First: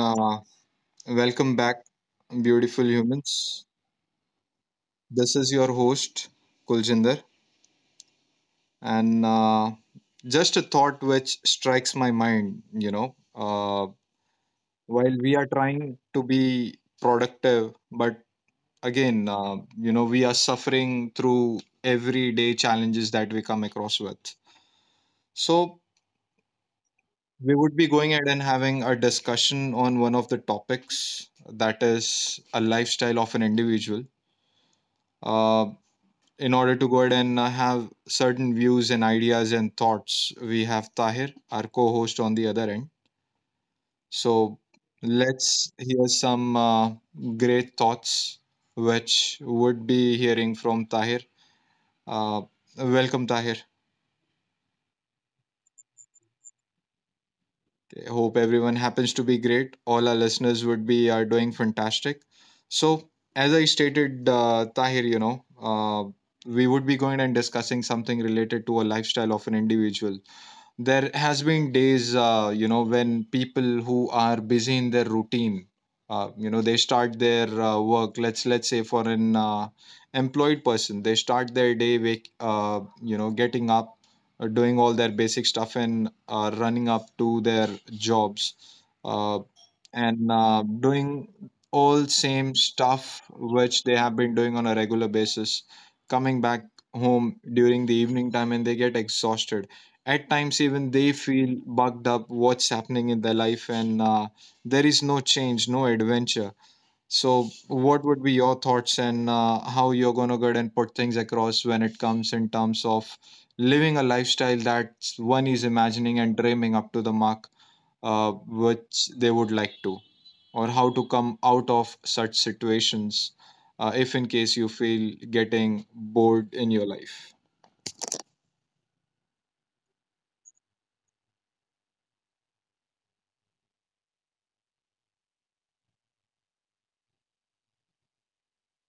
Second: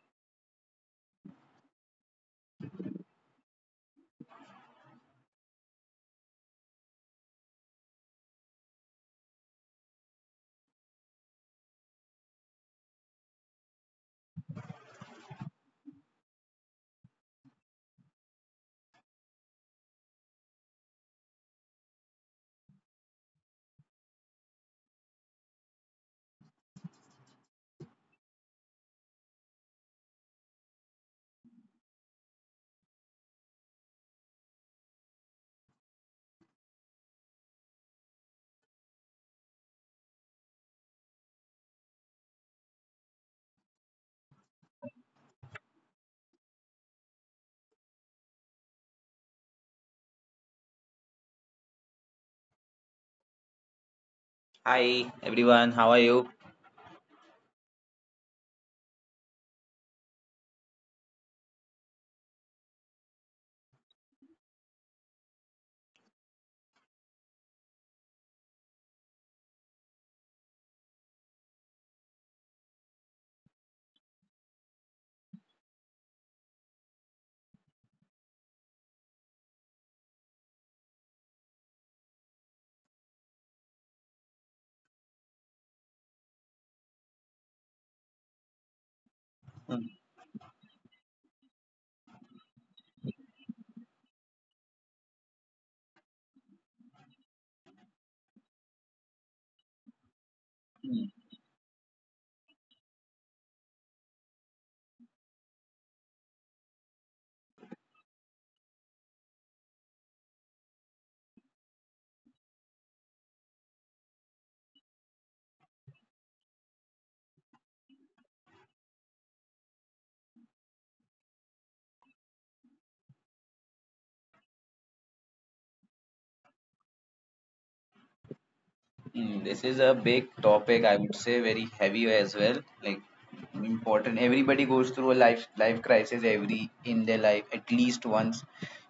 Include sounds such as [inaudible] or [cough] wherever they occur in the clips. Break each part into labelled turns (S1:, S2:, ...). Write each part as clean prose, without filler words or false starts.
S1: welcome back, beautiful humans. This is your host Kuljinder, and just a thought which strikes my mind. While we are trying to be productive, but again, we are suffering through everyday challenges that we come across with. So we would be going ahead and having a discussion on one of the topics that is a lifestyle of an individual. Uh, in order to go ahead and have certain views and ideas and thoughts, we have Tahir, our co host, on the other end. So let's hear some great thoughts, which would be hearing from Tahir. Uh, Welcome, Tahir.
S2: Hi everyone, how are you?
S1: Okay, hope everyone happens to be great. All our listeners would be are doing fantastic. So, as I stated, Tahir, we would be going and discussing something related to a lifestyle of an individual. There has been days, when people who are busy in their routine, they start their work. Let's say, for an employed person, they start their day, wake you know getting up, doing all their basic stuff, and running up to their jobs, uh, and doing all same stuff which they have been doing on a regular basis, coming back home during the evening time, and they get exhausted. At times even they feel bugged up what's happening in their life, and there is no change, no adventure. So what would be your thoughts, and how you're going to get and put things across when it comes in terms of living a lifestyle that one is imagining and dreaming up to the mark, uh, which they would like to, or how to come out of such situations, if in case you feel getting bored in your life?
S2: This is a big topic, I would say. Very heavy as well. Like important. Everybody goes through a life crisis every in their life at least once.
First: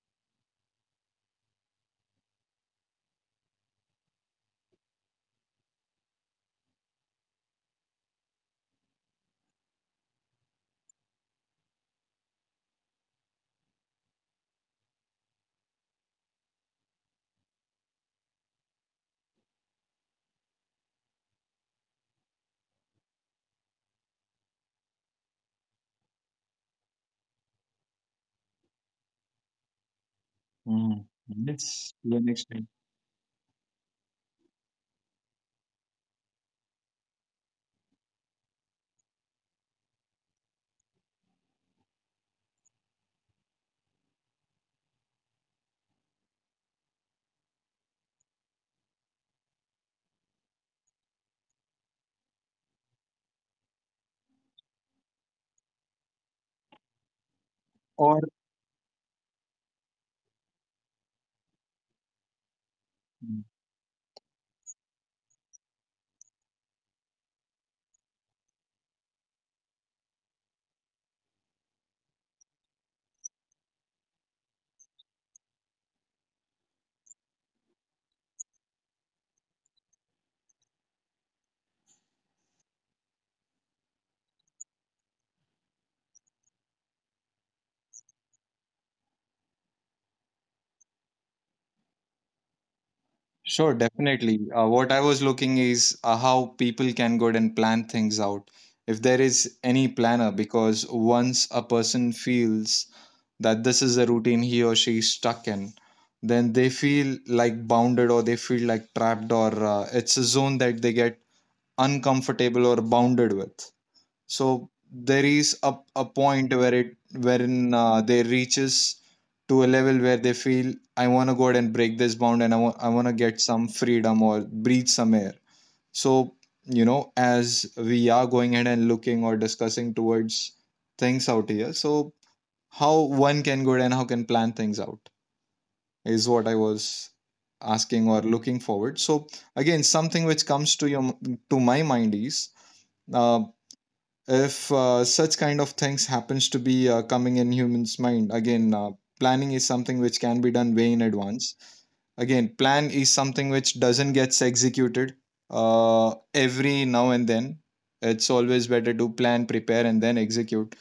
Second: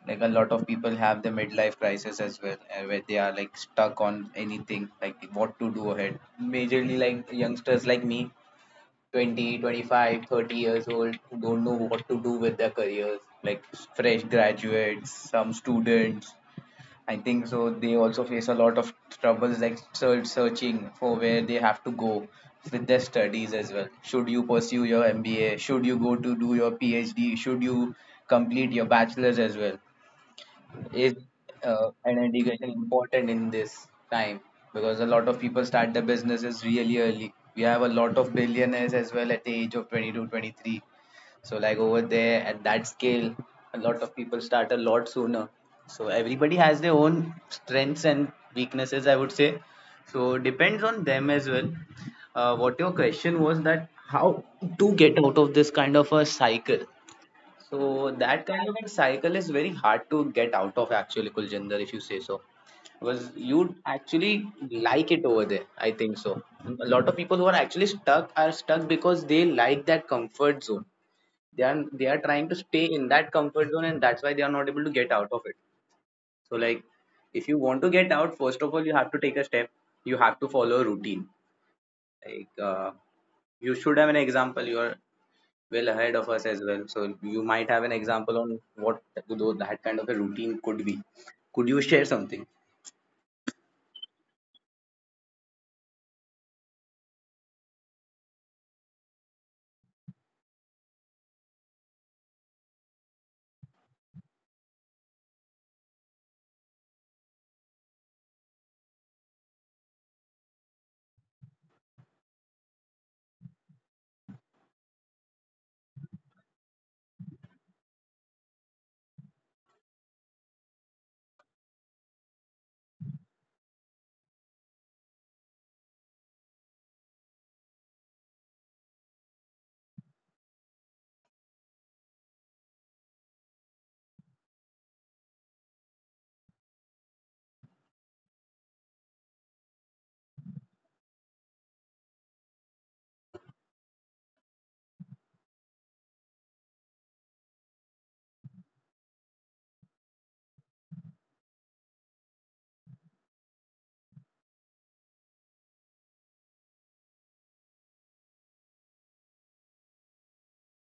S2: Like a lot of people have the midlife crisis as well, where they are like stuck on anything, like what to do ahead. Majorly like youngsters like me, 20, 25, 30 years old, who don't know what to do with their careers. Like fresh graduates, some students, I think so. They also face a lot of troubles, like searching for where they have to go with their studies as well. Should you pursue your MBA? Should you go to do your PhD? Should you complete your bachelor's as well?
S1: Mm.
S2: Is
S1: That's
S2: an
S1: an
S2: education important in this time? Because a lot of people start their businesses really early. We have a lot of billionaires as well at the age of 22, 23. So like, over there at that scale, a lot of people start a lot sooner. So everybody has their own strengths and weaknesses, I would say. So depends on them as well. What your question was, that how to get out of this kind of a cycle. So
S1: or.
S2: that kind of a cycle is very hard to get out of, actually, Kuljinder, if you say so, because you actually like it over there, I think so. A lot of people who are actually stuck are stuck because they like that comfort zone. They are trying to stay in that comfort zone, and that's why they are not able to get out of it. So like, if you want to get out, first of all, you have to take a step. You have to follow a routine. Like, you should have an example. You are well ahead of us as well, so you might have an example on what that kind of a routine could be. Could you share something?
S1: Sure, definitely. What I was looking is, how people can go and plan things out. If there is any planner, because once a person feels that this is the routine he or she is stuck in, then they feel like bounded, or they feel like trapped, or it's a zone that they get uncomfortable or bounded with. So there is a point where it, wherein they reaches to a level where they feel I want to go out and break this bound, and I want, I want to get some freedom or breathe some air. So as we are going ahead and looking or discussing towards things out here, so how one can go ahead and how can plan things out is what I was asking or looking forward. So again something which comes to your, to my mind is, uh, if such kind of things happens to be coming in humans mind again. Planning is something which can be done way in advance. Again, plan is something which doesn't gets executed every now and then. It's always better to plan, prepare and then execute,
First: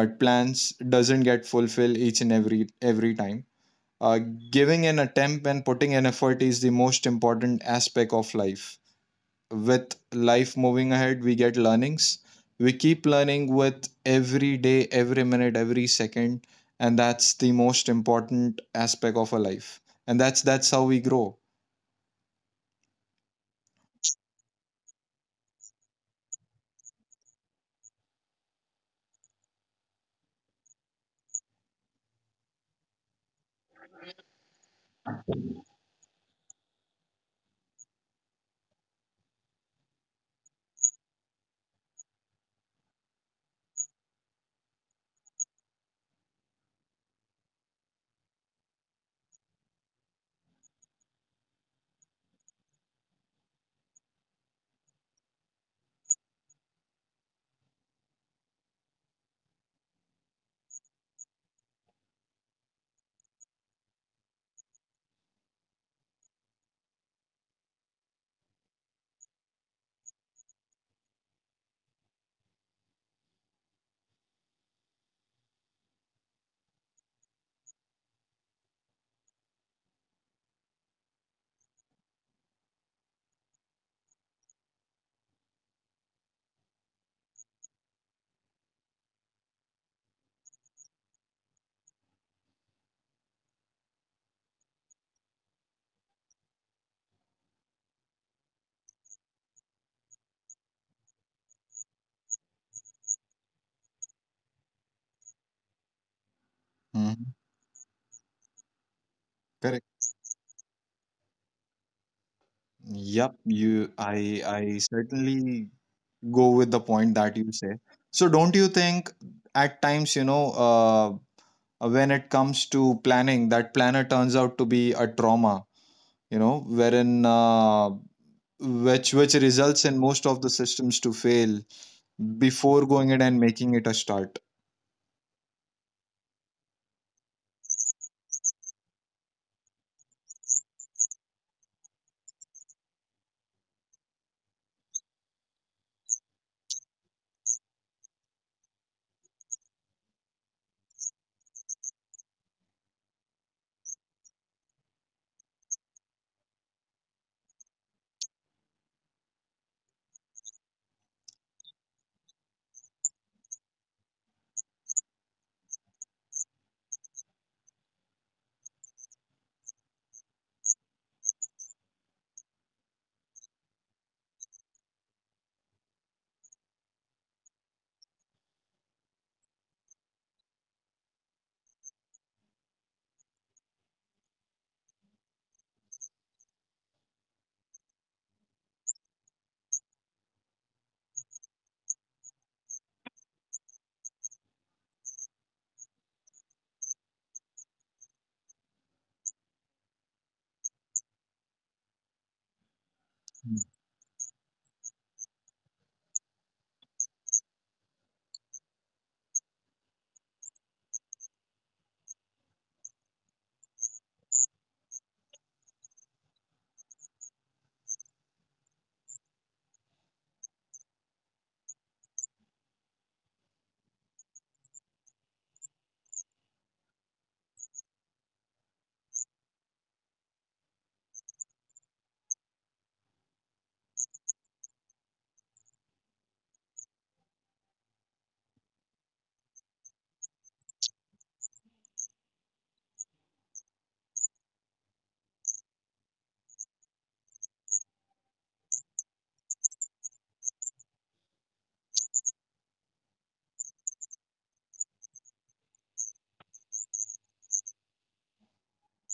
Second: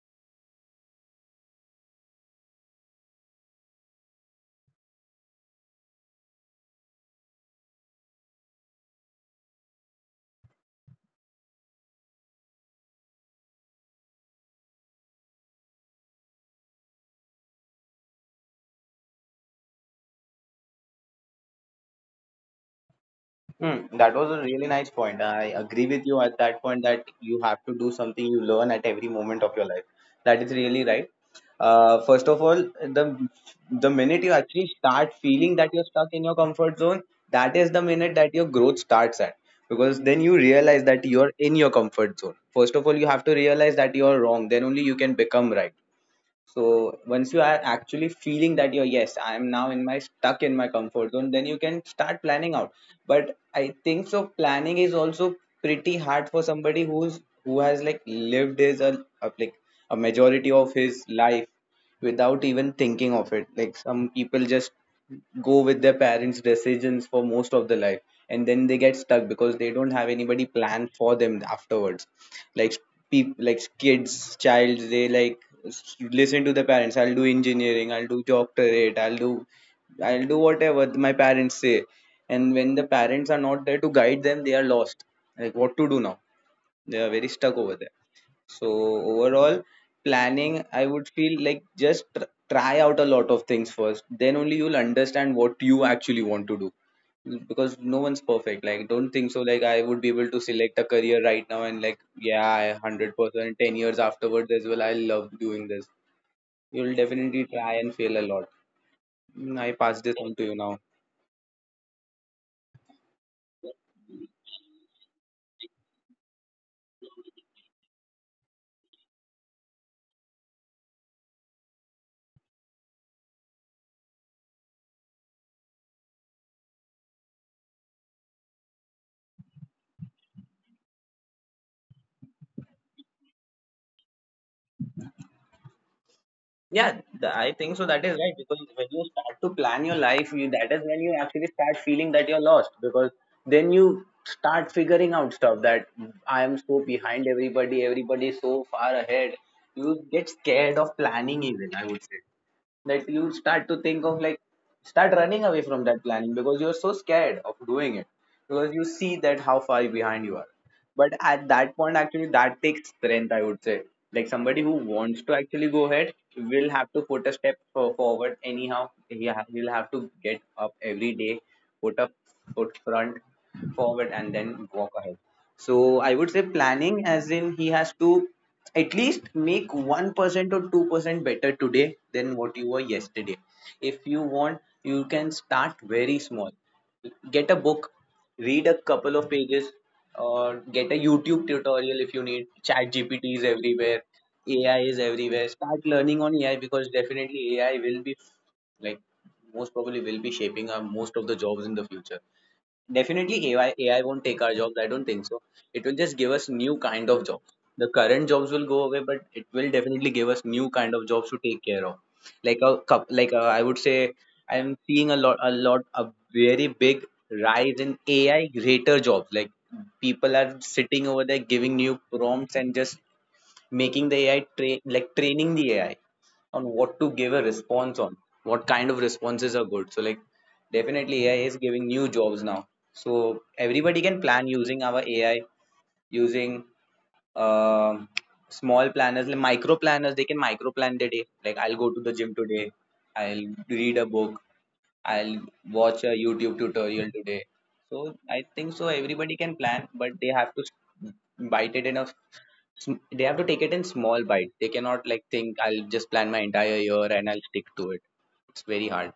S1: but plans doesn't get fulfilled each and every time. uh, Giving an attempt and putting an effort is the most important aspect of life. With life moving ahead we get learnings. We keep learning with every day, every minute, every second, and that's the most important aspect of a life, and that's how we grow.
S2: Hmm, that was a really nice point. I agree with you at that point, that you have to do something, you learn at every moment of your life. That is really right. First of all, the the minute you actually start feeling that you're stuck in your comfort zone, that is the minute that your growth starts at. Because then you realize that you're in your comfort zone. First of all, you have to realize that you're wrong. Then only you can become right. So once you are actually feeling that, you're, yes, I am now in my stuck in my comfort zone, then you can start planning out. But I think so, planning is also pretty hard for somebody who's, who has like lived his like, a majority of his life without even thinking of it. Like some people just go with their parents' decisions for most of the life, and then they get stuck because they don't have anybody plan for them afterwards. Like, people like kids, child, they like, listen to the parents, I'll do engineering, I'll do doctorate, I'll do, I'll do whatever my parents say. And when the parents are not there to guide them, they are lost. Like, what to do now? They are very stuck over there. So overall, planning, I would feel like, just try out a lot of things first. Then only you'll understand what you actually want to do. Because no one's perfect. Like, don't think so. Like, I would be able to select a career right now and like, yeah, I 100%, 10 years afterwards as well, I love doing this. You'll
S1: Mhm.
S2: definitely try and fail a lot. I
S1: Correct.
S2: pass this on to you now.
S1: Yep, you I certainly go with the point that you say. So don't you think at times, when it comes to planning, that planner turns out to be a trauma, wherein, which results in most of the systems to fail before going in and making it a start?
S2: Yeah, I think so. That is right, because when you start to plan your life, you, that is when you actually start feeling that you're lost, because then you start figuring out stuff that, I am so behind everybody, everybody is so far ahead. You get scared of planning even, I would say. That you start to think of like, start running away from that planning, because you're so scared of doing it, because you see that how far behind you are. But at that point actually that takes strength, I would say. Like, somebody who wants to actually go ahead will have to put a step forward anyhow. He ha- he'll have to get up every day, put a foot front, forward, and then walk ahead. So I would say planning, as in, he has to at least make 1% or 2% better today than what you were yesterday. If you want, you can start very small. Get a book, read a couple of pages, or get a YouTube tutorial if you need. Chat gpt is everywhere. AI is everywhere. Start learning on AI, because definitely AI will be, like, most probably will be shaping up most of the jobs in the future. Definitely AI, AI won't take our jobs. I don't think so. It will just give us new kind of jobs. The current jobs will go away, but it will definitely give us new kind of jobs to take care of. Like a cup, like a, I would say, I'm seeing a very big rise in AI greater jobs. Like, people are sitting over there giving new prompts and just making the AI like training the AI on what to give a response on, what kind of responses are good. So like, definitely AI is giving new jobs now. So everybody can plan using our AI, using um small planners, like micro planners. They can micro plan their day. Like, I'll go to the gym today. I'll read a book. I'll watch a YouTube tutorial today. So I think so everybody can plan, but they have to bite it in a they have to take it in small bite. They cannot like think, I'll just plan my entire year and I'll stick to it. It's very hard.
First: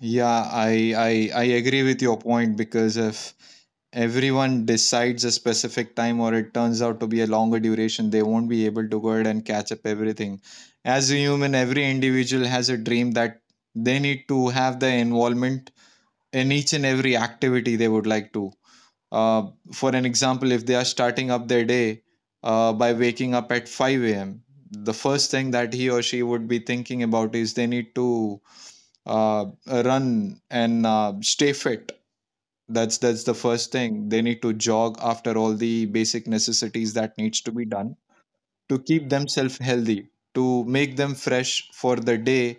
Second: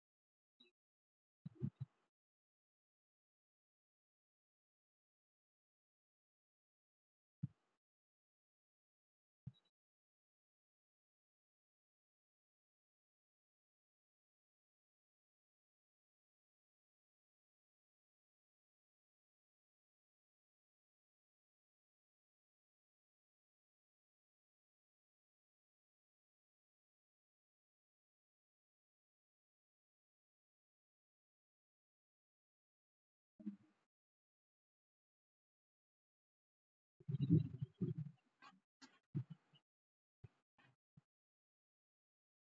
S1: Yeah, I agree with your point, because if everyone decides a specific time, or it turns out to be a longer duration, they won't be able to go ahead and catch up everything. As a human every individual has a dream that they need to have the involvement in each and every activity they would like to. Uh, for an example, if they are starting up their day by waking up at 5 a.m., the first thing that he or she would be thinking about is they need to run and stay fit. That's the first thing. They need to jog after all the basic necessities that needs to be done to keep themselves healthy, to make them fresh for the day,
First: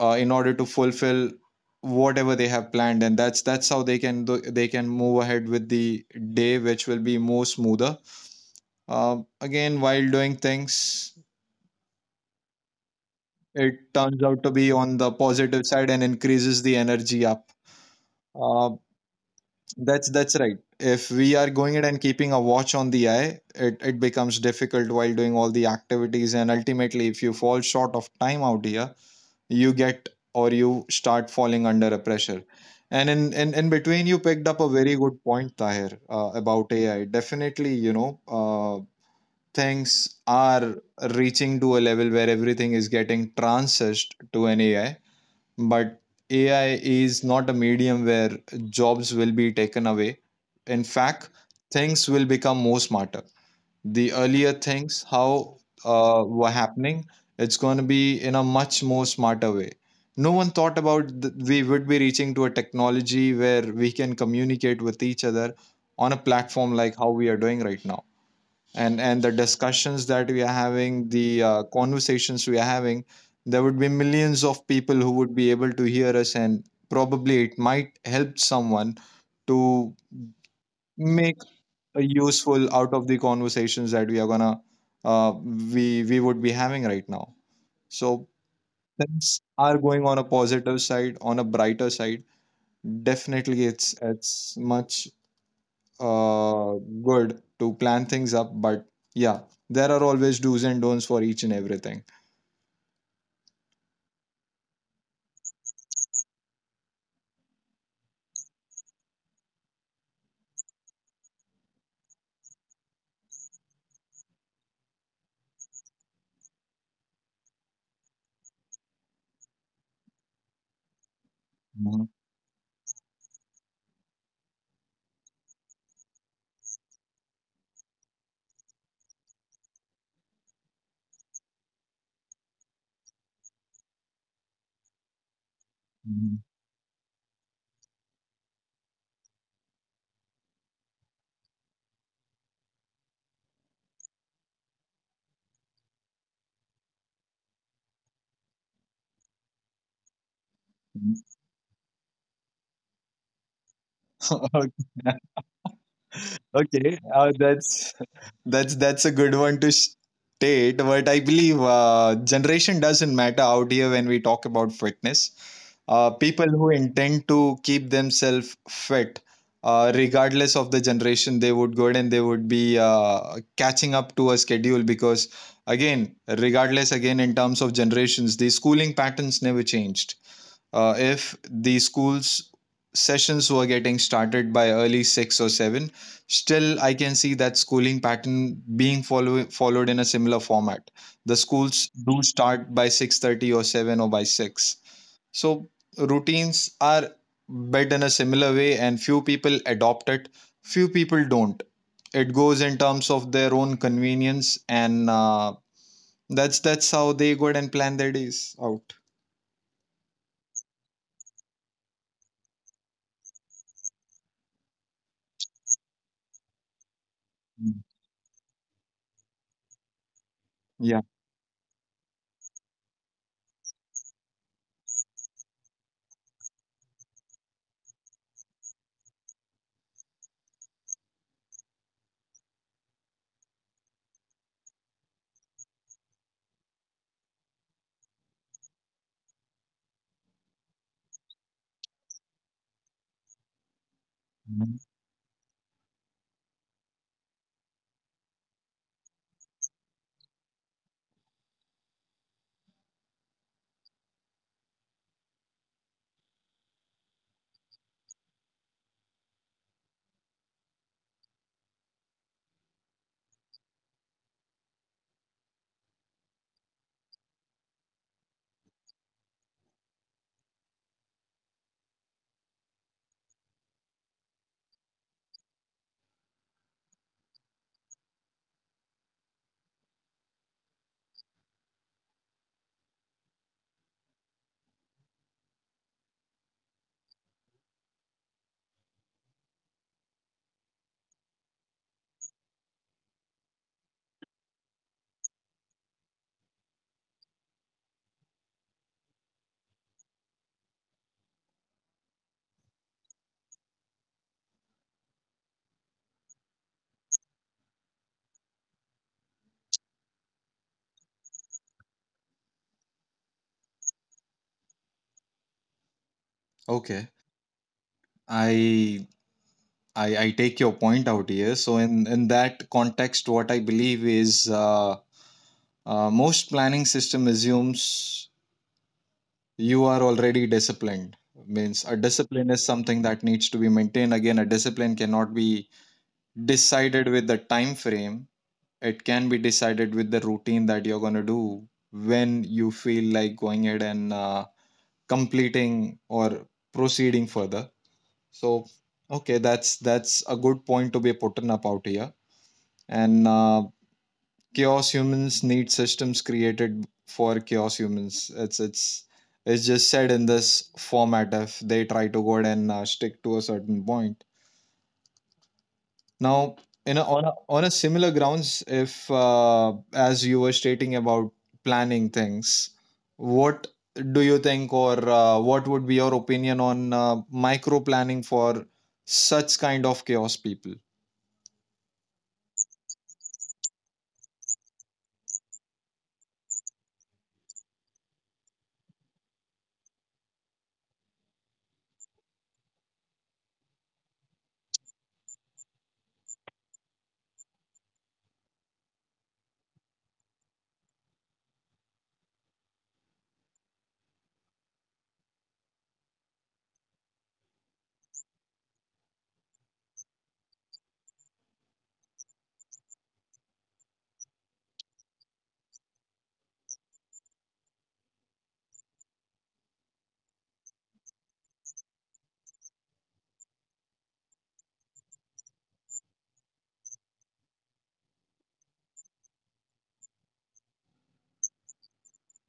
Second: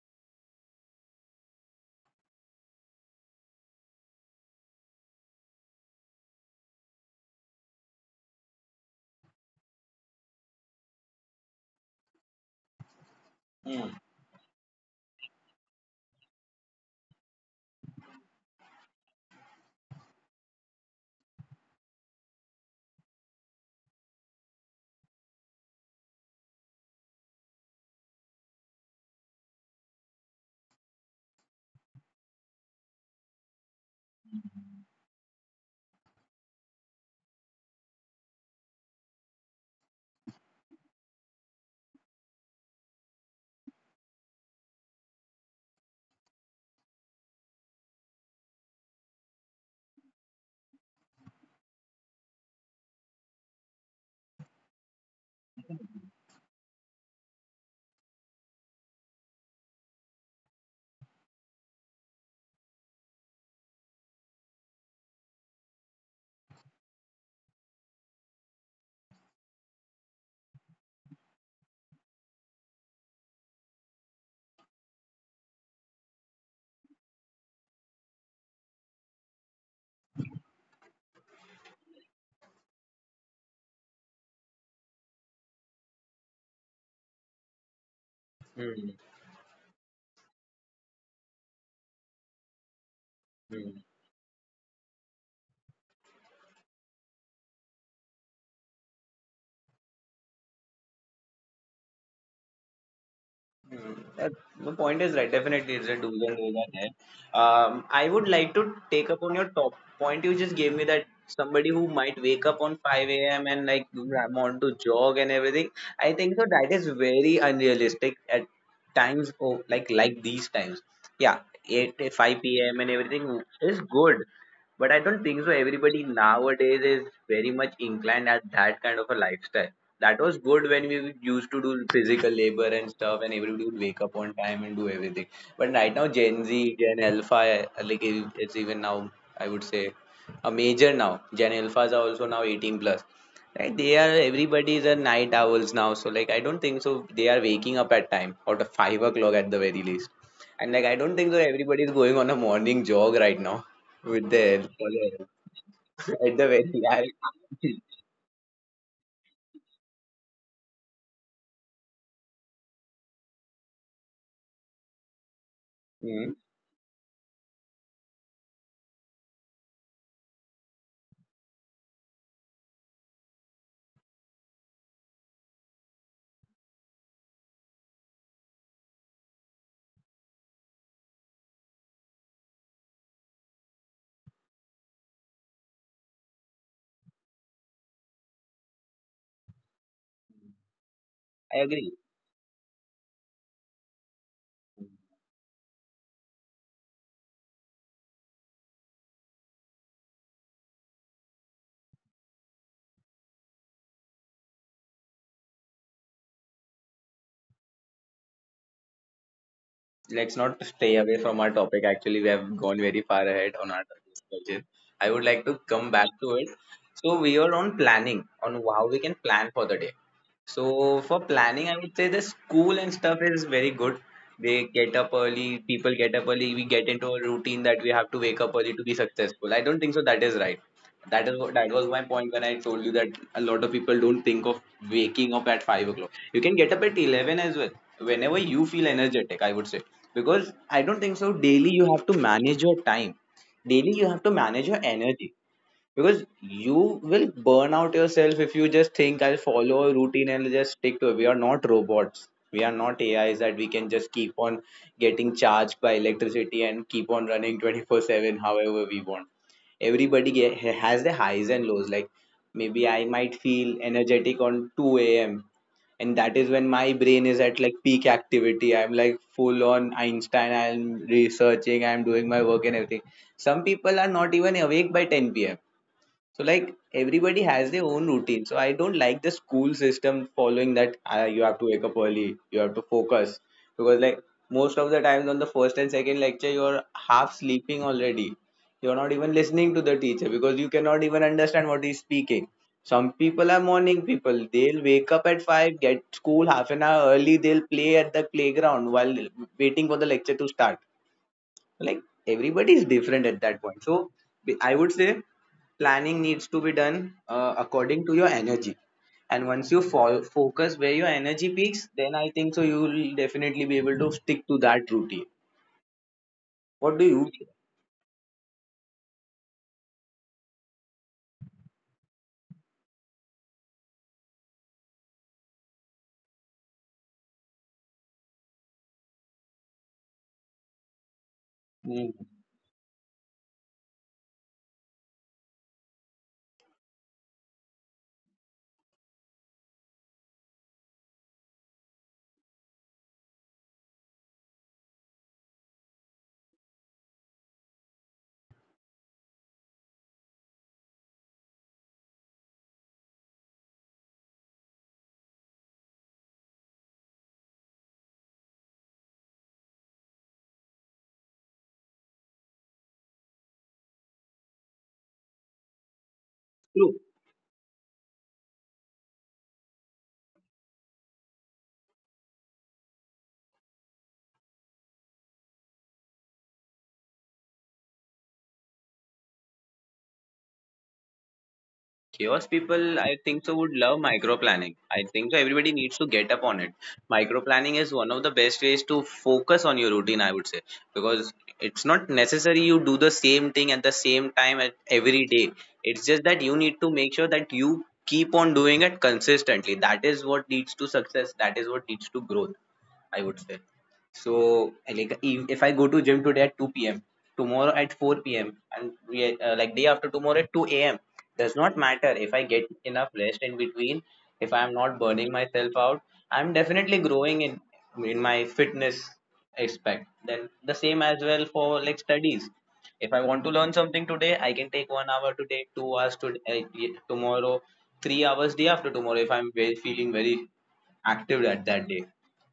S1: in order to fulfill whatever they have planned. And that's how they can do, they can move ahead with the day which will be more smoother. Um, again while doing things it
S2: Hmm.
S1: turns out to be on the positive side and increases the energy up. uh, that's right. If we are going it and keeping a watch on the eye, it becomes difficult while doing all the activities, and ultimately if you fall short of time out here you get, or you start falling under a pressure. And in between you picked up a very good point, Tahir, about AI. Definitely, things are reaching to a level where everything is getting transessed to an AI. But AI is not a medium where jobs will be taken away. In fact, things will become more smarter. The earlier things how were happening, it's going to be in a much more smarter way. No one thought about we would be reaching to a technology where we can communicate with each other on a platform like how we are doing right now. And the discussions that we are having, the conversations we are having, there would be millions of people who would be able to hear us, and probably it might help someone to make useful out of the conversations that we are gonna, we would be having right now. So things are going on a positive side, on a brighter side. Definitely,
S2: Hmm.
S1: it's much uh, good to plan things up, but yeah, there are always do's and don'ts for each and everything.
S2: Hmm, that, the point is right. Definitely, it's a do's and don'ts are there. I would like to take up on your top point you just gave me, that somebody who might wake up on 5 a.m. and like want to jog and everything. I think so, that is very unrealistic at times. Oh, like these times. Yeah, 8,
S1: Mhm,
S2: 5 p.m. and everything is good. But I don't think so, everybody nowadays is very much inclined at that kind of a lifestyle. That was good when we used to do physical labor and stuff, and everybody would wake up on time and do everything. But right now,
S1: mhm,
S2: Gen Z, Gen Alpha, like it's even now, I would say, a major now. Gen Alphas are also now 18 plus. Like, they are, everybody is a night owls now. So like, I don't think so, they are waking up at time, out of 5 o'clock at the very least. And like, I don't
S1: mhm.
S2: think so, everybody is going on a morning jog right now with the
S1: [laughs]
S2: help [laughs] at the very
S1: Okay,
S2: I, [laughs]
S1: that's a good one to state. But I believe generation doesn't matter out here when we talk about fitness.
S2: Hmm,
S1: People who intend to keep themselves fit, regardless of the generation, they would go and they would be catching up to a schedule. Because, again, regardless again in terms of generations, the schooling patterns never changed. If the school's sessions were getting started by early 6 or 7, still I can see that schooling pattern being followed in a similar format. The
S2: I
S1: schools
S2: agree.
S1: do start by 6:30 or 7 or by 6, so routines are built in a similar way, and few people adopt it, few people don't. It goes in terms of their own convenience, and that's how they go and plan their days out.
S2: Let's not stay away from our topic. Actually, we have gone very far ahead on our discussion. I would like to come back to it. So we are on
S1: Mm.
S2: planning, on how we can plan for the day.
S1: Yeah.
S2: So for planning, I would say, the school and stuff is very good. They get up early, people get up early, we get into a routine that we have to wake up early to be successful. I don't think so that is right. That is what, that was my point when I told you that a lot of people don't think of waking up at 5 o'clock. You can get up at 11 as well. Whenever you feel energetic, I would say. Because I don't think so, daily you have to manage your time. Daily you have to manage
S1: Mhm.
S2: your energy, because you will burn out yourself if you just think, I'll follow a routine and just stick to it. We are not robots. We are not AIs that we can just keep on getting charged by electricity and keep on running 24/7 however we want. Everybody has the highs and lows. Like maybe I might feel energetic on 2 a.m. and that is when my brain is at like peak activity. I'm like full on Einstein. I'm researching. I'm doing my work and everything. Some people are not even awake by 10 p.m, so like everybody has their own routine. So I don't like the school system following that, you have to wake up early, you have to focus, because like, most of the times on the first and second lecture, you're half sleeping already. You're not even listening to the teacher because you cannot even understand what he's speaking. Some people are morning people. They'll wake up at five, get school half an hour early. They'll play at the playground while waiting for the lecture to start. Like, everybody is different at that point, so I would say planning needs to be done according to your energy. And once you focus where your energy peaks, then I think so you will definitely be able to stick to that routine. What do
S1: Okay,
S2: you
S1: I I take your point out here. So in that context, what I believe is, most planning system assumes you are already disciplined. Means a
S2: think?
S1: discipline is something that needs to be maintained. Again, a discipline cannot be decided with the time frame. It can be decided with the routine that you're going to do when you feel like going ahead and completing or proceeding further. So, okay, that's a good point to be put in up out here. And chaos humans need systems created for chaos humans. It's just said in this format if they try to go ahead and stick to a certain point. Now,
S2: Hmm.
S1: on a similar grounds, if as you were stating about planning things, what do you think, or what would be your opinion on micro planning for such kind of chaos people?
S2: Chaos people, I think so, would love micro planning. I think so everybody needs to get up on it. Micro planning is one of the best ways to focus on your routine, I would say. Because it's not necessary you do the same thing at the same time at every day. It's just that you need to make sure that you keep on doing it consistently. That is what leads to success, that is what leads to growth, I would say. So like, if I go to gym today at 2 p.m, tomorrow at 4 p.m, and like day after tomorrow at 2 a.m, does not matter. If I get enough rest in between, if I'm not burning myself out, I'm definitely growing in my fitness aspect. Then the same as well for like studies. If I want to learn something today, I can take 1 hour today, 2 hours today, tomorrow, 3 hours day after tomorrow, if I'm feeling very active at that day.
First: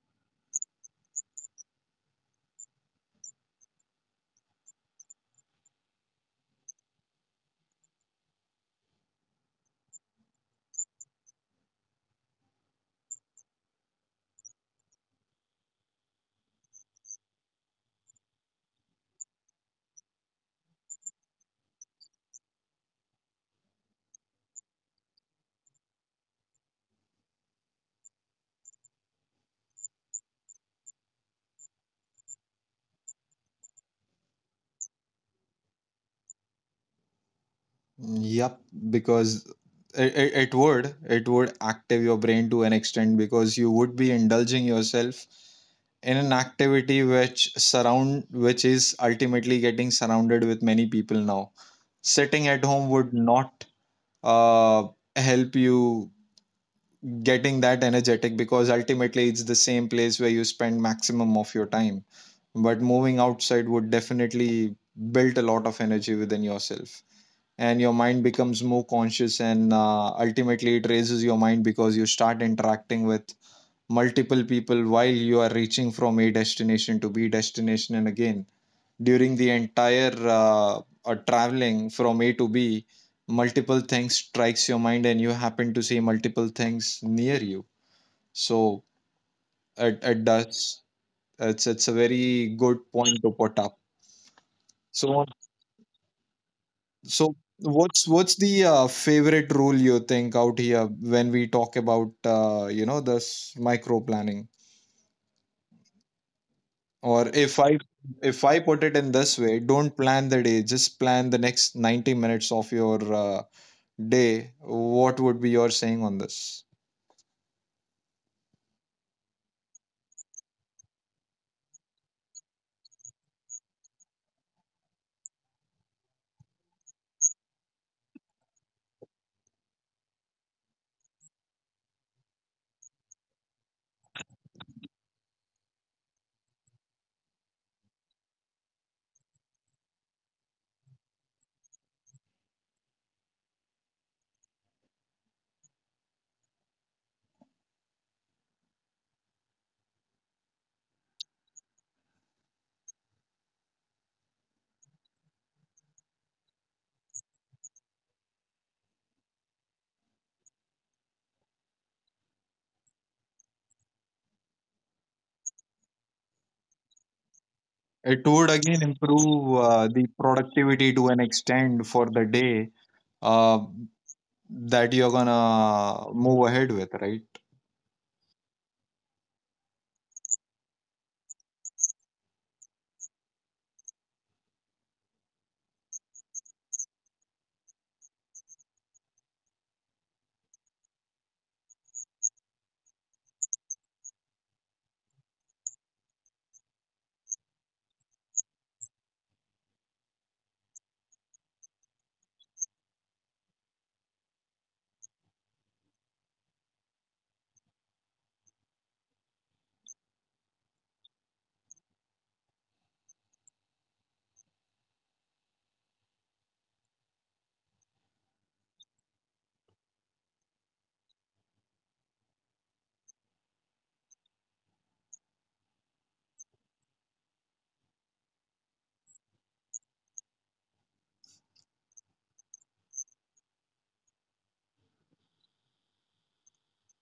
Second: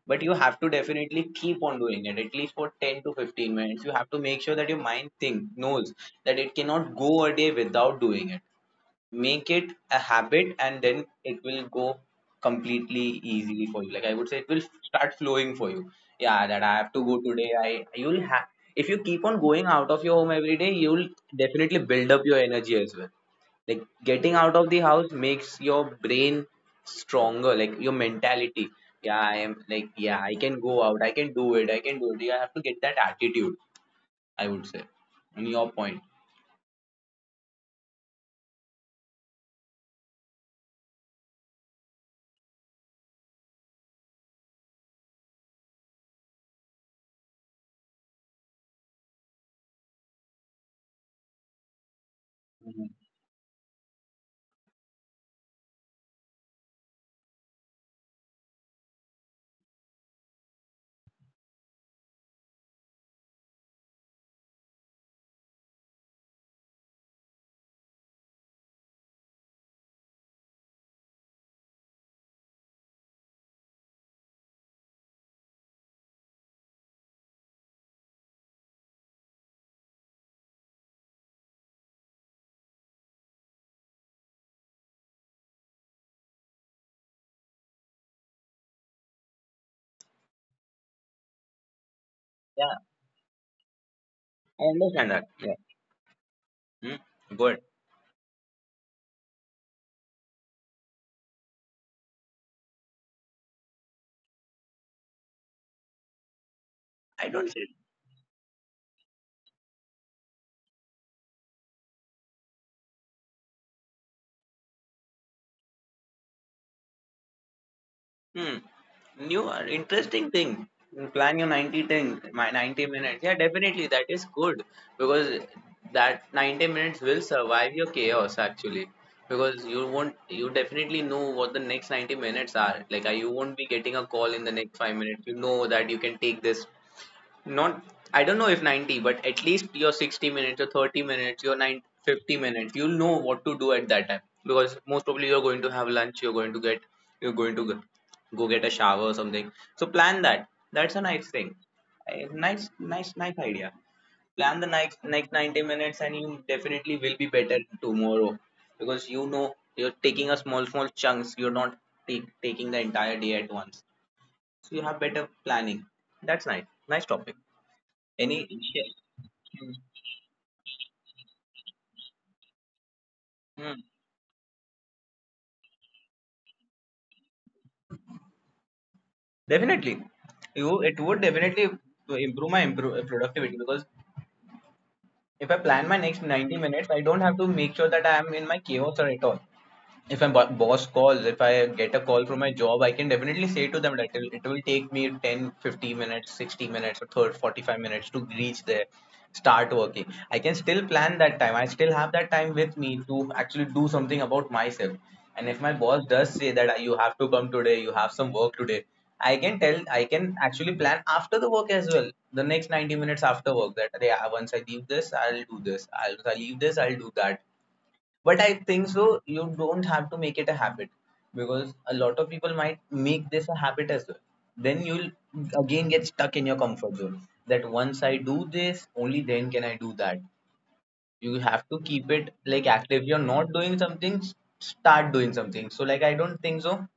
S2: But you have to definitely keep on doing it at least for 10 to 15 minutes. You have to make sure that your mind think knows that it cannot go a day without doing it. Make it a habit and then it will go completely easily for you. Like, I would say it will start flowing for you. Yeah, that I have to go today. I you'll have If you keep on going out of your home every day, you'll definitely build up your energy as well. Like, getting out of the house makes your brain stronger, like your mentality. Yeah, I am like, yeah, I can go out, I can do it, I can do it. You have to get that attitude, I would say, in your point.
S1: Yep, because it would, it would active your brain to an extent, because you would be indulging yourself in an activity which surround, which is ultimately getting surrounded with many people now. Sitting at home
S2: Mhm.
S1: would not uh help you getting that energetic, because ultimately it's the same place where you spend maximum of your time. But moving outside would definitely build a lot of energy within yourself, and your mind becomes more conscious, and ultimately it raises your mind, because you start interacting with multiple people while you are reaching from a destination to b destination. And again during the entire traveling from a to b, multiple things strikes your mind and you happen to see multiple things near you. So it does, it's a very good
S2: Yeah,
S1: point to put up.
S2: I understand
S1: so
S2: that, yeah. Hmm?
S1: So
S2: Go ahead.
S1: what's the favorite rule you think out here when we talk about this micro planning? Or
S2: I don't see.
S1: if I put it in this way, don't plan the day, just plan the next 90 minutes of your day. What would be your saying on this?
S2: Hmm. New interesting thing. Plan your 90 thing, my 90 minutes. Yeah, definitely that is good because that 90 minutes will survive your chaos actually. Because you won't, you definitely know what the next 90 minutes are. Like, you won't be getting a call in the next 5 minutes. You know that you can take this. Not, I don't know if 90, but at least your 60 minutes, your 30 minutes, your 9 50 minutes, you'll know what to do at that time because most probably you're going to have lunch, you're going to go get a shower or something. So plan that. That's a nice thing. Nice, nice, nice idea. Plan the next 90 minutes, and you definitely will be better tomorrow because you know you're taking a small, small chunks. You're not taking the entire day at once. So you have better planning. That's nice. Nice topic.
S1: It
S2: Any.
S1: would again improve
S2: Hmm.
S1: the productivity to an extent for the day, uh,
S2: Hmm.
S1: that you're gonna move ahead with, right?
S2: Definitely, you it would definitely improve my productivity because if I plan my next 90 minutes, I don't have to make sure that I am in my chaos or at all. If my boss calls, if I get a call from my job, I can definitely say to them that it will take me 10 15 minutes, 60 minutes, or third 45 minutes to reach there, start working. I can still plan that time, I still have that time with me to actually do something about myself. And if my boss does say that, "Ah, you have to come today, you have some work today," I can tell, I can actually plan after the work as well, the next 90 minutes after work. That yeah, once I leave this, I'll do this. Once I leave this, I'll do that. But I think so, you don't have to make it a habit because a lot of people might make this a habit as well. Then you'll again get stuck in your comfort zone, that once I do this, only then can I do that. You have to keep it like active. You're not doing something, start doing something. So, like, I don't think so.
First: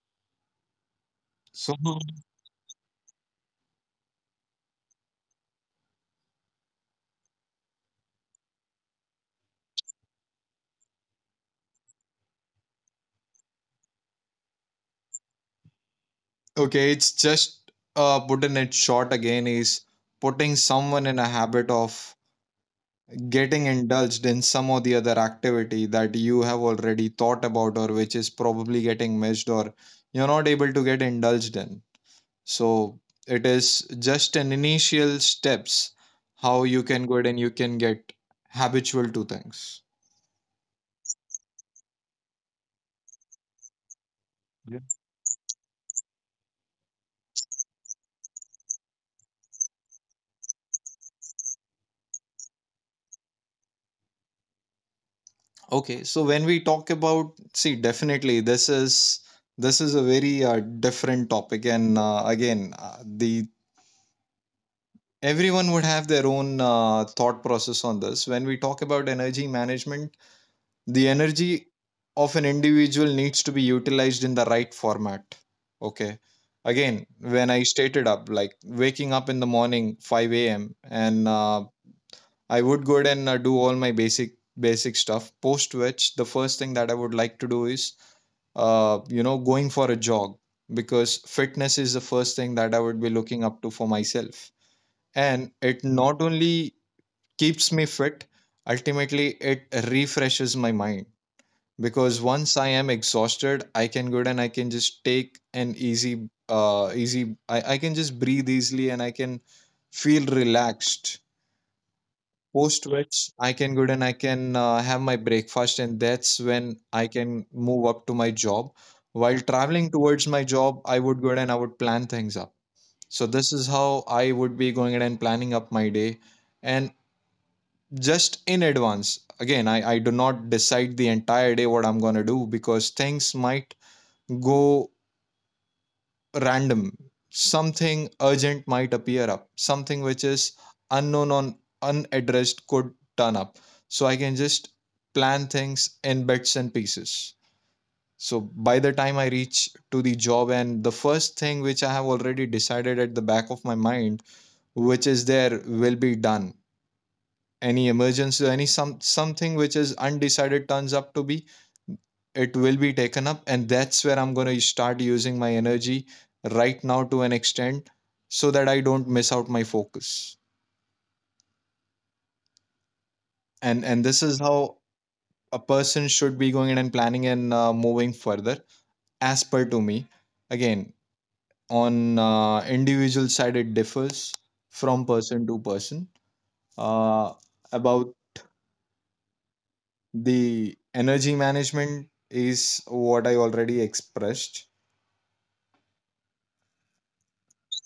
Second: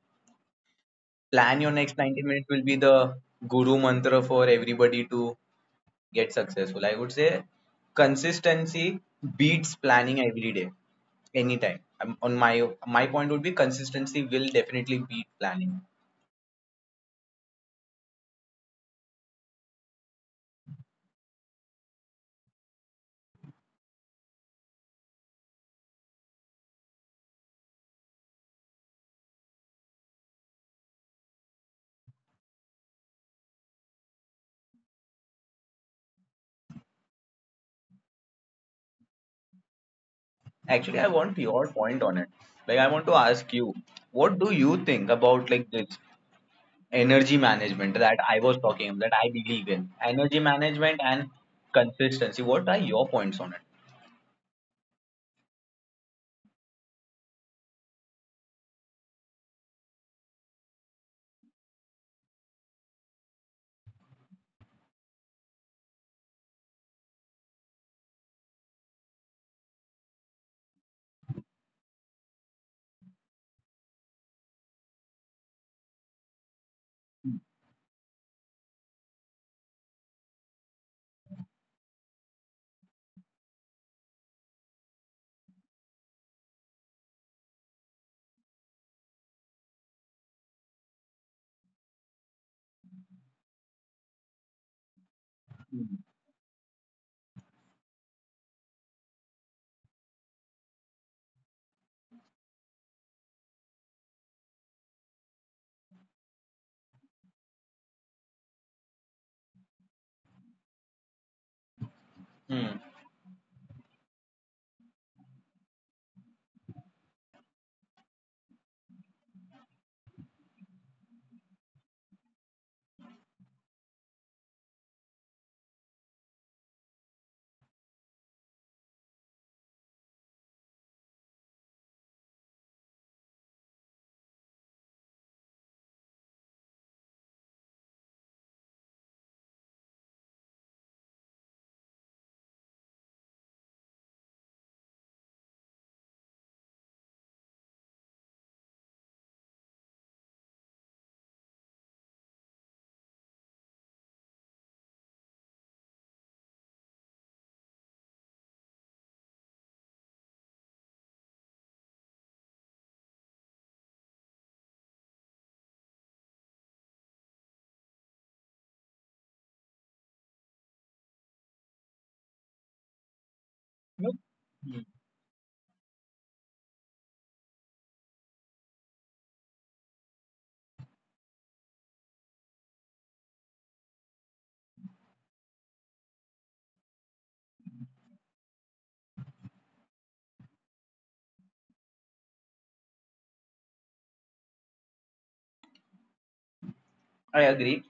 S2: Plan your
S1: So
S2: next 90 minutes will be the guru mantra for everybody to get successful. I would say consistency beats planning every day, anytime. On my point would be consistency will definitely beat planning.
S1: Okay, it's just putting it short again is putting someone in a habit of getting indulged in some or the other activity that you have already thought about, or which is probably getting missed, or you're not able to get indulged in. So it is just an initial steps how you can go ahead and you can get habitual to things.
S2: Actually, I want your point on it. Like, I want to ask you, what do you think about like this energy management that I was talking about, that I believe in? Energy management and consistency. What are your points on it?
S1: Okay, so when we talk about, see, definitely this is a very different topic, and again, the everyone would have their own thought process on this. When we talk about energy management, the energy of an individual needs to be utilized in the right format. Okay, again, when I stated up, like waking up in the morning, 5 a.m., and I would go ahead and do all my basic stuff. Post which, the first thing that I would like to do is going for a jog, because fitness is the first thing that I would be looking up to for myself. And it not only keeps me fit, ultimately, it refreshes my mind, because once I am exhausted, I can go and I can just take an easy, I can just breathe easily and I can feel relaxed,
S2: Hmm.
S1: post which I can go and I can have my breakfast, and that's when I can move up to my job. While traveling towards my job, I would go and I would plan things up. So this is how I would be going ahead and planning up my day, and just in advance. Again, I do not decide the entire day what I'm gonna do, because things might go random, something urgent might appear up, something which is unknown on unaddressed could turn up. So I can just plan things in bits and pieces. So by the time I reach to the job, and the first thing which I have already decided at the back of my mind, which is there, will be done. Any emergency, any some, something which is undecided turns up to be, it will be taken up, and that's where I'm going to start using my energy right now to an extent, so that I don't miss out my focus. And
S2: Nope.
S1: this is how
S2: Hmm.
S1: a person should be going in and planning and moving further, as per to me. Again, on individual side, it differs from person to person. uh, about the energy management is what I already expressed.
S2: I agree.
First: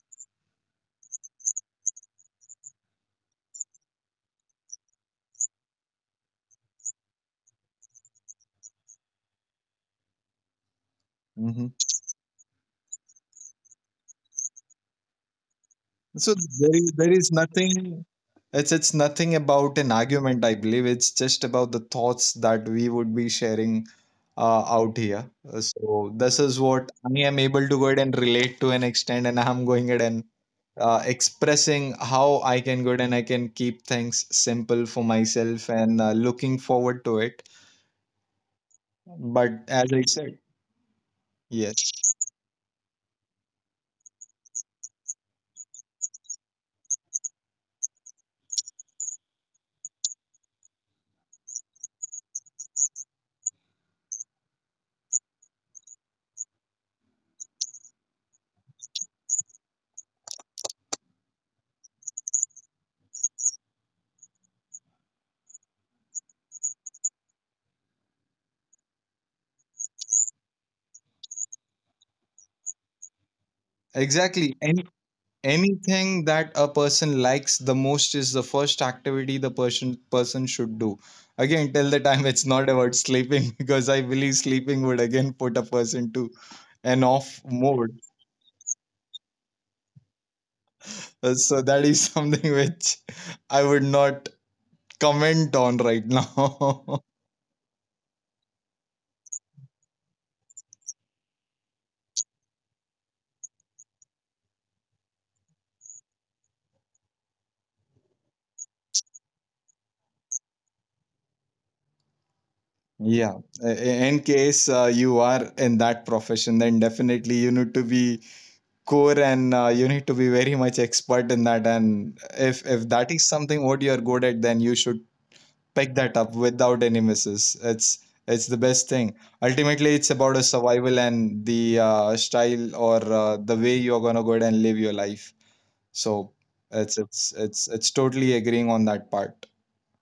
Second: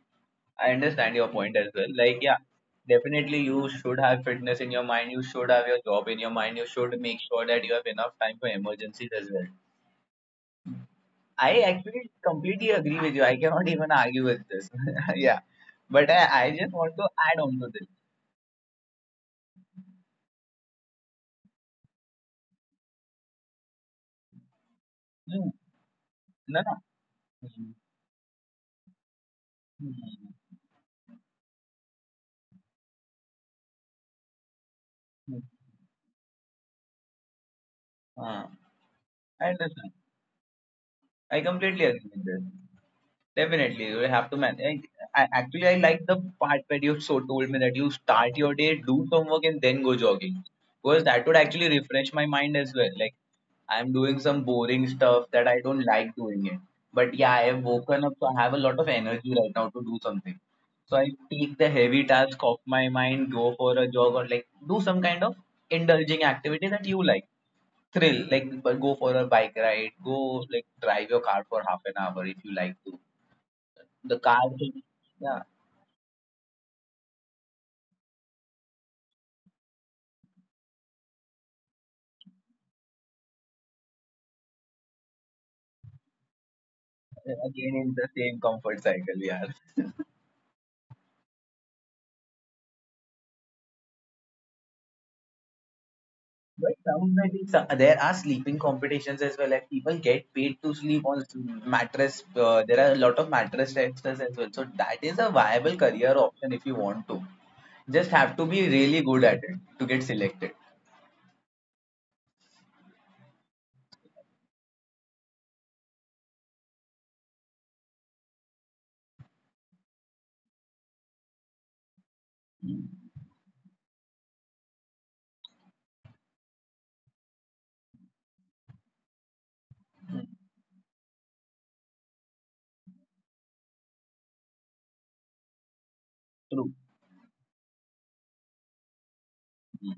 S2: I understand your point as well. Like, yeah, definitely you should have fitness in your mind. You should have your job in your mind. You should make sure that you have enough time for emergencies as well. I
S1: Hmm.
S2: actually completely agree with you. I cannot even argue with this. [laughs] Yeah. But
S1: So
S2: I just
S1: there is,
S2: want to
S1: there is
S2: add on to this.
S1: nothing. It's nothing about an argument. I believe it's just about the thoughts that we would be sharing out here.
S2: Hmm.
S1: So this
S2: No,
S1: is
S2: no.
S1: what I am able
S2: Hmm.
S1: to go ahead and relate to an extent, and I'm going ahead and
S2: Hmm.
S1: expressing how I can go ahead and I can keep things simple for
S2: Hmm.
S1: myself and looking forward to it.
S2: Uh, I
S1: But
S2: understand.
S1: as I said,
S2: I completely
S1: yes,
S2: agree with this. Definitely, you have to manage. Actually, I like the part where you so told me that you start your day, do some work, and then go jogging. Because that would actually refresh my mind as well. Like, I'm doing some boring stuff that I don't like doing it. But yeah, I have woken up, so I have a lot of energy right now to do something. So I take the heavy task off my mind, go for a jog, or like do some kind of indulging activity that you like. Thrill, like go for a bike ride, go like drive your car for half an hour if you like to the car
S1: exactly.
S2: thing,
S1: Any
S2: yeah.
S1: anything that a person likes the most is the first activity the person should do. Again, till the time it's not about sleeping [laughs] because I believe sleeping would again put a person to an off
S2: Again, in
S1: mode.
S2: the same comfort cycle we are.
S1: So that is [laughs] something which I would not comment on right
S2: But
S1: now. [laughs]
S2: somebody, there are sleeping competitions as well, like people get paid to sleep on mattress. There are a lot of mattress testers as well, so that is a viable career option if you want to. Just have to be really good at it to get selected.
S1: Yeah, I- in case you are in that profession, then definitely you need to be core, and you need to be very much expert in that. And if that
S2: Mm,
S1: is something what you're good at, then you should pick that up without any misses. It's the best thing. Ultimately, it's
S2: mm,
S1: about a survival and the style or the way you're going to go ahead and live your life. So
S2: true.
S1: it's totally agreeing on that part.
S2: Mm-hmm.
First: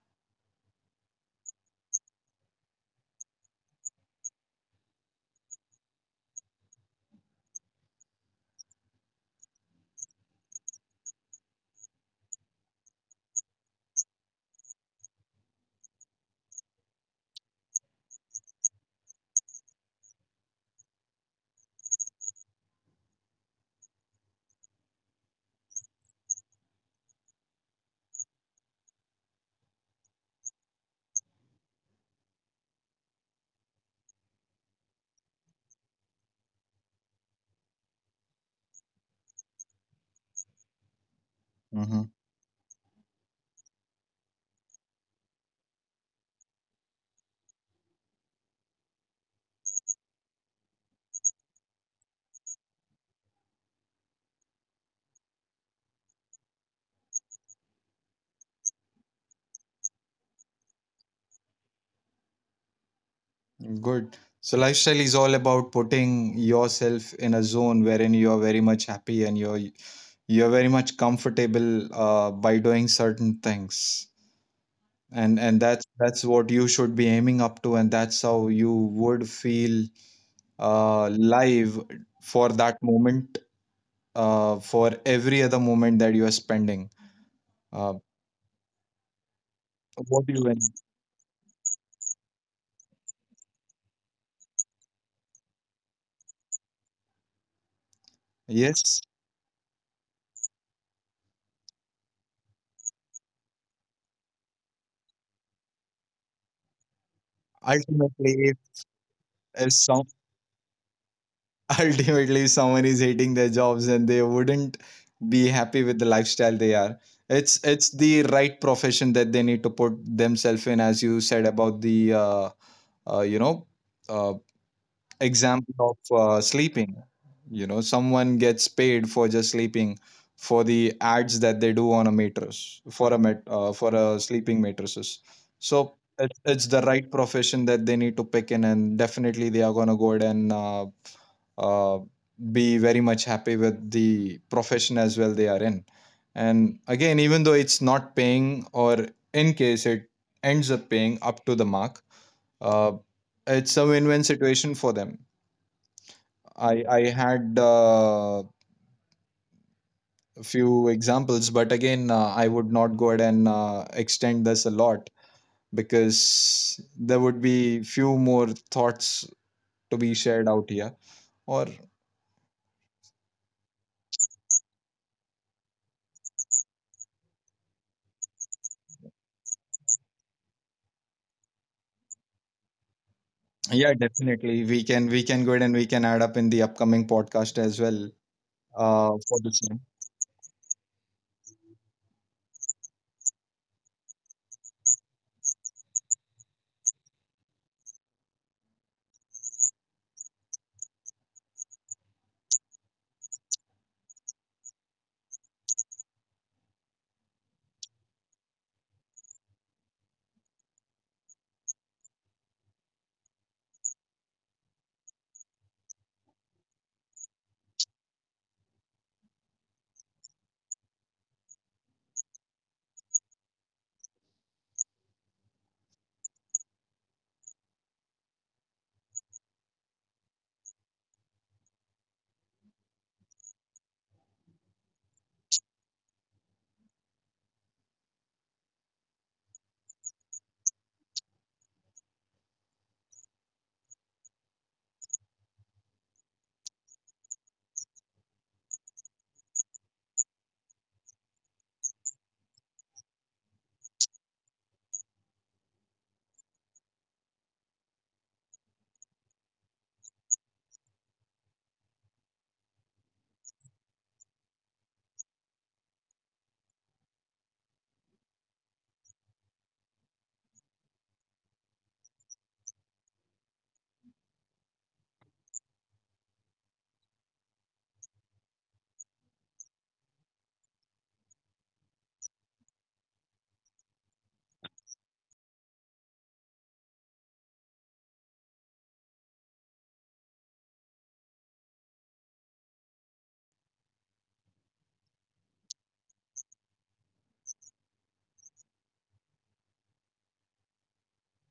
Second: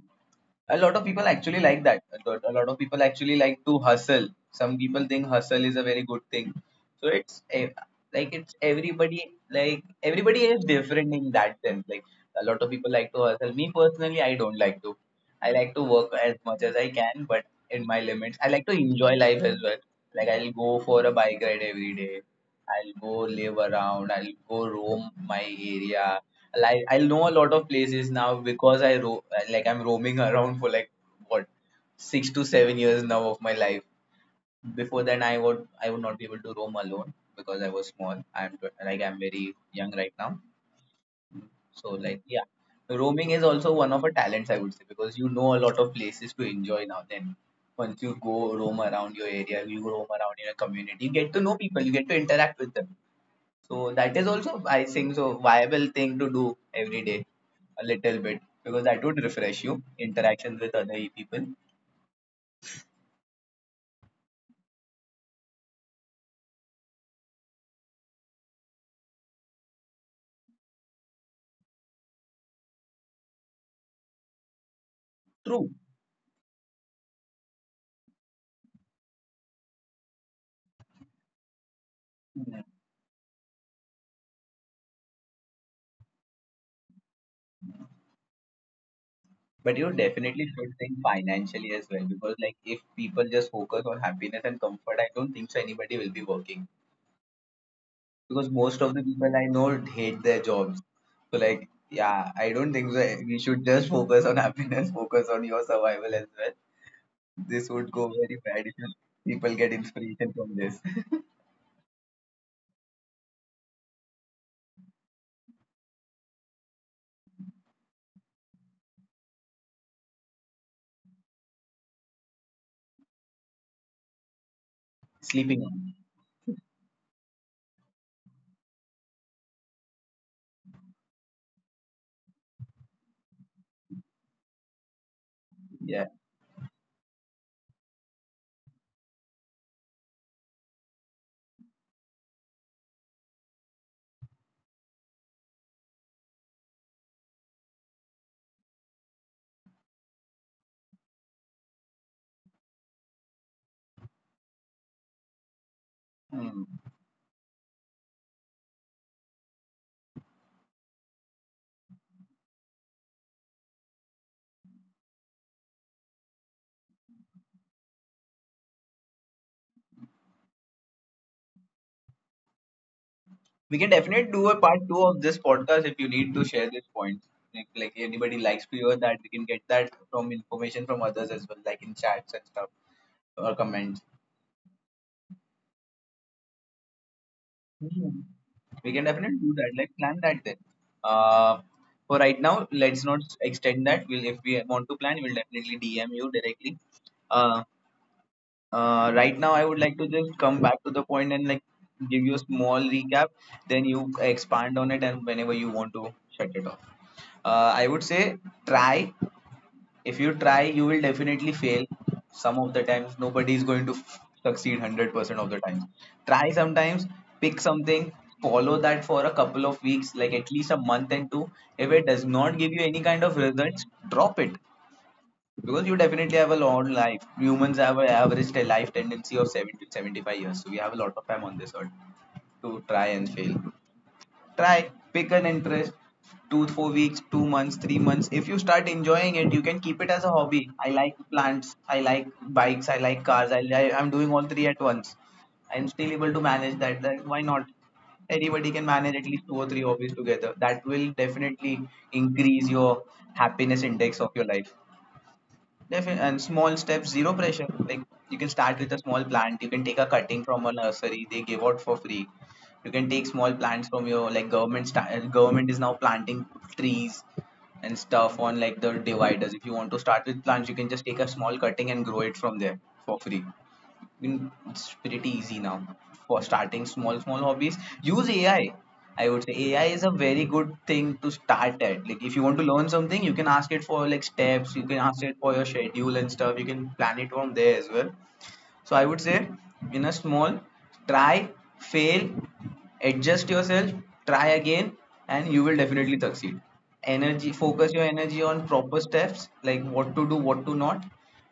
S2: A lot of people actually like that. A of people actually like to hustle. Some people think hustle is a very good thing. So it's like, it's everybody. Like, everybody is different in that sense. Like, a lot of people like to hustle. Me personally, I don't like to. I like to work as much as I can, but in my limits, I like to enjoy life as well. Like, I'll go for a bike ride every day. I'll go live around, I'll go roam my area. Like, I know a lot of places now because I like, I'm roaming [laughs] around for like, what, 6 to 7 years now of my life. Before then, I would not be able to roam alone because I was small. I'm like, I'm very young right now, so
S1: Mhm.
S2: like, yeah, roaming is also one of our talents, I would say, because you know a lot of places to enjoy now. Then once you go roam around your area, you roam around in a community, you get to know people, you get to interact with them, so that is also, I think, so viable thing to do every day a little bit because that would refresh you interactions with other people.
S1: Good. So lifestyle is all about putting yourself in a zone wherein you are very much happy, and you're very much comfortable by doing certain things. And
S2: True.
S1: that's what you should be aiming up to, and that's how you would feel, live for
S2: Hmm.
S1: that moment, for every other moment that you are spending. Uh,
S2: But you
S1: what do
S2: definitely
S1: you mean?
S2: should think financially as well because like, if people just focus on happiness and comfort, I don't think so anybody will be working because most of the
S1: Yes,
S2: people I know hate their jobs. So like, yeah, I don't think so. We should just focus on happiness, focus on your survival as well. This would go
S1: ultimately,
S2: very bad if people get
S1: if some,
S2: inspiration from this.
S1: [laughs] ultimately if someone is hating their jobs and they wouldn't be happy with the lifestyle they are, it's the right profession that they need to put themselves in. As you said about the uh, you know uh,
S2: Sleeping
S1: example
S2: on.
S1: of sleeping, you know, someone gets paid for just sleeping for the ads that they do on a mattress for a met, for a sleeping mattresses. So
S2: Yeah.
S1: it's the right profession that they need to pick in, and definitely they are going to go ahead and uh, be very much happy with the profession as well they are in. And again, even though it's not paying, or in case it ends up paying up to the mark, uh, it's a win-win situation for them.
S2: Hmm.
S1: I had a few examples, but again, I would not go ahead and extend this a lot, because there would be few more thoughts to be shared out here, or
S2: We can definitely do a part two of this podcast if you need to share this point. Like, anybody likes to hear that, we can get that from information from others as well, like in chats and stuff or
S1: Yeah,
S2: comments.
S1: definitely. We can go ahead and we can add up in the upcoming podcast as
S2: Hmm.
S1: well
S2: We can definitely
S1: for
S2: do
S1: the
S2: that.
S1: same.
S2: Like, plan that then. Uh, for right now, let's not extend that. If we want to plan, we'll definitely DM you directly. Uh, right now, I would like to just come back to the point and like give you a small recap. Then you expand on it, and whenever you want to shut it off. I would say try. If you try, you will definitely fail. Some of the times, nobody is going to succeed 100% of the times. Try sometimes, pick something, follow that for a couple of weeks, like at least a month and two. If it does not give you any kind of results, drop it because you definitely have a long life. Humans have an average life tendency of 70 to 75 years, so we have a lot of time on this earth to try and fail. Try, pick an interest, 2 4 weeks, 2 months, 3 months. If you start enjoying it, you can keep it as a hobby. I like plants, I like bikes, I like cars. I'm doing all three at once. I'm still able to manage that, why not. Everybody can manage at least two or three hobbies together. That will definitely increase your happiness index of your life. Definitely, and small steps, zero pressure. Like, you can start with a small plant. You can take a cutting from a nursery; they give out for free. You can take small plants from your like government. Government is now planting trees and stuff on like the dividers. If you want to start with plants, you can just take a small cutting and grow it from there for free. It's pretty easy now for starting small hobbies. Use AI. I would say AI is a very good thing to start at. Like, if you want to learn something, you can ask it for like steps, you can ask it for your schedule and stuff, you can plan it from there as well. So I would say, in a small, try, fail, adjust yourself, try again, and you will definitely succeed. Energy, focus your energy on proper steps, like what to do, what to not.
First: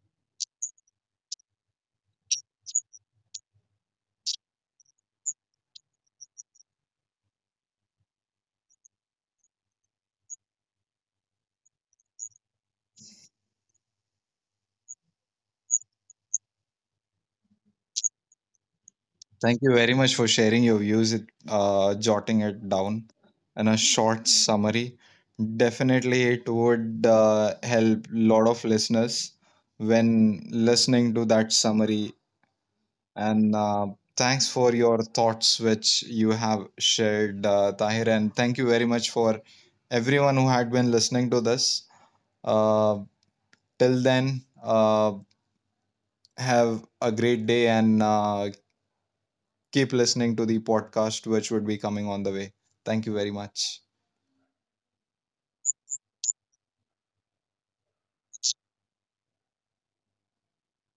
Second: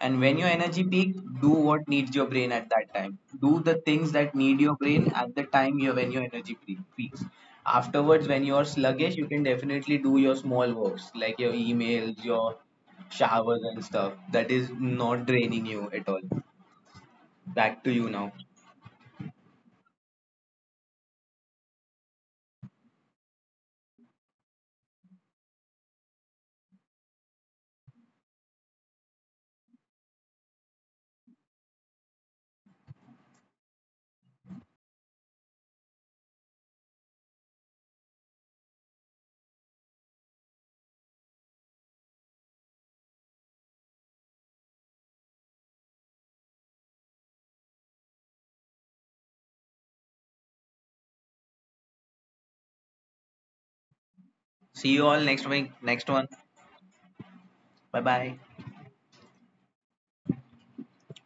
S2: And when your energy peak, do what needs your brain at that time. Do the things that need your brain at the time you when your energy peaks. Afterwards, when you are sluggish, you can definitely do your small works like your emails, your showers and stuff, that is not draining you at all. Back to you now.
S1: Thank you very much for sharing your views, it, jotting it down in a short summary. Definitely, it would help lot of listeners when listening to that summary. And thanks for your thoughts which you have shared, Tahir. And thank you very much for everyone who had been listening to this. Uh, Till then, have a great day, and keep listening to the podcast, which would be coming on the way. Thank you very much.
S2: See you all next week, next one. Bye bye.